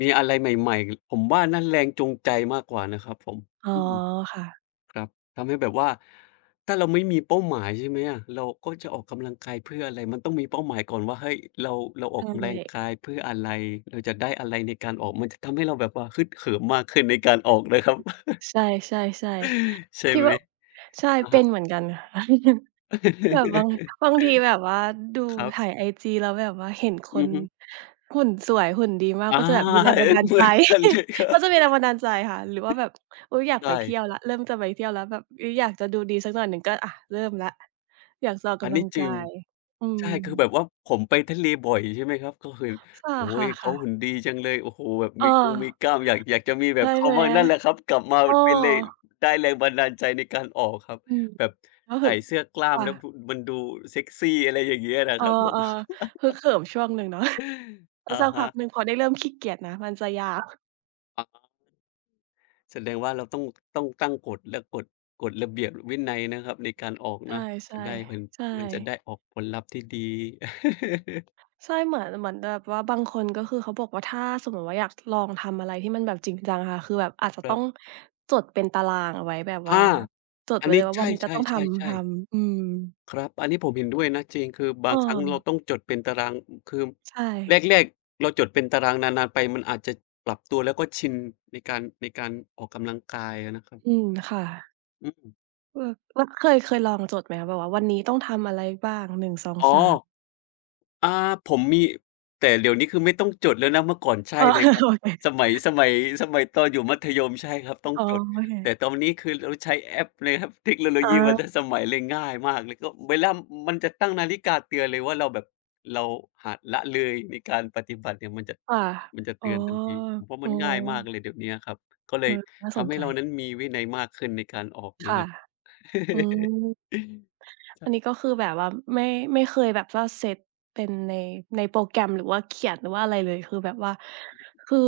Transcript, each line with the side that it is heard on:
left: มีอะไรใหม่ ๆ ห ผมว่า นั่นแรงจูงใจมากกว่านะครับผม
right: อ๋อ
left: อืม
right: ค่ะ
left: ครับ ทำให้แบบว่า ถ้าเราไม่มีเป้าหมาย ใช่ไหมอะ เราก็จะออกกำลังกายเพื่ออะไร? มันต้องมีเป้าหมายก่อนว่า เฮ้ย เรา เราอ
right: ใช
left: อกกำแรง
right: ่
left: กายเพื่ออะไร เออ จะได้อะไรในการออก? มันจะทำให้เราแบบว่า ฮึกเหิม มากขึ้น ในการออกเลยครับ
right: ใช่ ๆ
left: ใช่
right: ๆ คิ
left: ไ
right: ด
left: หม?
right: ว่า ใช่
left: อะ
right: เป
left: ฮ
right: ็
left: ะ
right: นเหมือนกัน แบบบาง บางทีแบบว่า ดู
left: ครับ
right: ถ่ายไอจีแล้วแบบว่าเห็นค
left: อื
right: น
left: อฮึ
right: หุ่นสวย หุ่นดีมาก
left: อา
right: ก็จะแบบมีแรง
left: เห
right: บัน
left: ย
right: ดาล
left: เหม
right: ใจ
left: ือนกันเลยครั
right: ก
left: บ
right: ็จะมีแรงบันดาลใจค่ะ หรือว่าแบบ อุ๊ย อยาก
left: ใช
right: ไปเที่
left: ่
right: ยวแล้ว เริ่มจะไปเที่ยวแล้วแบบ อือ อยากจะดูดีสักหน่อยหนึ่ง ก็ อะ เริ่มแล้ว อยากจะออกก
left: อัน
right: ำล
left: น
right: ั
left: ี้
right: ง
left: จ
right: ก
left: ร
right: า
left: ิง
right: ย อื
left: ใช่ คือแบ
right: ม
left: บว่าผมไปทะเลบ่อย ใช่ไหมครับ ก็คือ
right: ค
left: โอ้โฮ
right: ่
left: เขา
right: ะ ๆ ๆ
left: หุ่นดีจังเลย โอ้โฮ แบบ
right: อ
left: มีกงมี
right: า
left: กล้าม อยาก อยากจะมีแ
right: ใ
left: บ
right: ช่
left: บเข
right: ไ
left: า
right: หม?
left: มั่ง นั่นแหละครับ กลับมา
right: เอ
left: มันเป็นแรง
right: อ
left: ได้แรงบันดาลใจในการออกครับ
right: อืม
left: แบบ
right: รู้
left: ใส
right: สึ
left: ่
right: ก
left: เสื้อกล้
right: ค
left: าม
right: ่
left: แล้ว
right: ะ
left: พุงมันดูเซกซี อะไรอย่างเงี้ย นะ
right: เออ
left: ครับผม
right: ๆ ฮึกเหิมช่วงหนึ่ง เนาะ แล้
left: อ
right: ว
left: ะ
right: สัก
left: ฮ
right: พ
left: ะ
right: ักหนึ่งพอได้เริ่ม ขี้เกียจนะ มันจะยาว
left: อา แสดงว่าเราต้อง ต้องตั้งกฎ และกฎ กฎระเบียบวินัยนะครับ ในการออก
right: ใช
left: น
right: ่
left: ะ จะได้เป็น
right: ๆ ใช
left: มันจะไ
right: ่
left: ด้ออกผลลัพธ์ ที่ดี
right: ใช่ เหมือน เหมือนแบบว่าบางคน ก็คือเขาบอกว่าถ้าสมมุติว่า อยากจะลองทำอะไร ที่มันแบบจริงจังอะ คือแบบอาจจะ
left: ค
right: ต
left: ร
right: ้
left: ั
right: อ
left: บ
right: งจดเป็นตารางเอาไว้แบบ
left: อ
right: ว่า
left: า
right: จด
left: อั
right: ไว
left: น
right: ้
left: น
right: เล
left: ี้
right: ยว่า
left: ใช
right: วันนี้จะต้องทำ ท
left: ่ ๆ ๆ ๆ
right: ำ อืม
left: ครับ อันนี้ผมเห็นด้วยนะ จริง คือบา
right: เ
left: งครั้งเรา
right: ออ
left: ต้องจดเป็นตาราง คือ
right: ใช
left: แ
right: ่
left: รก ๆ เราจดเป็นตาราง นาน ๆ ไปมันอาจจะปรับตัว แล้วก็ชินในการ ในการออกกำลังกายอะนะครับ
right: อืม ค่ะ
left: อืม
right: เออ แล้วเคย เคยลองจดไหมคะ? แบบว่า วันนี้ต้องทำอะไรบ้าง หนึ่ง สอง
left: อ๋อ
right: สาม?
left: อา ผมมี แต่เดี๋ยวนี้คือไม่ต้องจดแล้วนะ เมื่อก่อนใช่
right: อ๋อ
left: เล
right: เอ
left: ย
right: อ
left: ครับ
right: โอเค
left: สมัย สมัย สมัยตอนอยู่มัธยม ใช่ครับต้อง
right: อ๋อ
left: จด
right: โอเ
left: แต่
right: ค
left: ตอนนี้คือเราใช้แอปเลยครับ เทคโนโล
right: อ
left: ยีมา
right: า
left: ตั้งสมัย เลยง่ายมากเลย ก็เวลา อ มันจะตั้งนาฬิกาเตือนเลยว่า เราแบบเราหา ละเลยในการปฏิบัติเนี่ย มันจะ
right: ค่ะ
left: มันจะเ
right: อ
left: ต
right: ๋อ
left: ือนทันที ผมว่า
right: เอ
left: มั
right: อ
left: นง่ายมากเลยเดี๋ยวเนี้ยครับ ก็เล
right: เอ
left: ย
right: อ น่า
left: ท
right: สน
left: ำให้
right: ใจ
left: เรานั้นมีวินัยมากขึ้นในการออก
right: ค
left: นะ
right: ่ะ
left: ครับ
right: อืม
left: ใช
right: อั
left: ่
right: นนี้ก็คือแบบว่า ไม่ ไม่เคยแบบว่าเซตเป็นใน ในโปรแกรม หรือว่าเขียนว่าอะไรเลย คือแบบว่า คือ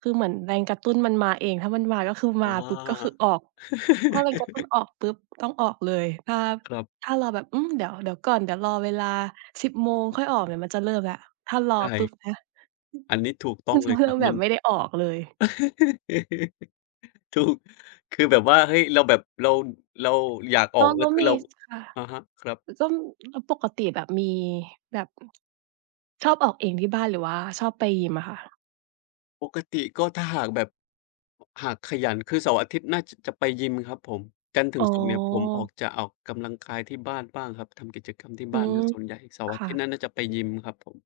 right: คือเหมือนแรงกระตุ้นมันมาเอง ถ้ามันมา ก็คือ
left: อ
right: ม
left: ๋
right: าปุ๊บก
left: อ
right: ็คือออก ถ้าแรงกระตุ้นออกปุ๊บต้องออกเลย ถ้า
left: ครับ
right: ถ้ารอแบบ อืม เดี๋ยว เดี๋ยวก่อน เดี๋ยวรอเวลา 10 โมง
left: อ อือ
right: ค่อยออกเนี่ย มันจะเริ่มแล้ว ถ้ารอ
left: ใช่
right: ปุ๊บนะ
left: อันนี้ถูกต้อ
right: มั
left: ง
right: นจ
left: เ
right: ะ
left: ลย
right: ให้
left: คร
right: เ
left: ั
right: ร
left: บ
right: าแบ
left: มั
right: บ
left: น
right: ไม่ได้ออกเลย
left: ถูก คือแบบว่า เฮ้ย เราแบบ เรา เราอยาก
right: พ
left: ออ
right: อ
left: ก แ
right: เ
left: ล
right: ข
left: ้ว
right: า
left: คื
right: ม
left: อ
right: ี
left: เรา
right: ส ค่ะ
left: อะฮะ ครับ
right: อ ต้อง แล้วปกติแบบมี แบบ อือ ชอบออกเองที่บ้าน หรือว่าชอบไปยิมอะค่ะ?
left: ปกติก็ถ้าหากแบบ หากขยัน คือเสาร์อาทิตย์น่า จ จะไปยิมครับผม จันทร์ถึ
right: อ๋
left: ง
right: อ
left: ศุกร์เนี่ย ผมอาจจะออกกำลังกายที่บ้านบ้างครับ ทำกิจกรรมที่
right: อื
left: บ้านเ
right: ม
left: สียส่วนใหญ่ เสาร
right: ค
left: ์อา
right: ่
left: ทิตย
right: ะ
left: ์นั้นน่าจะไปยิมครับผม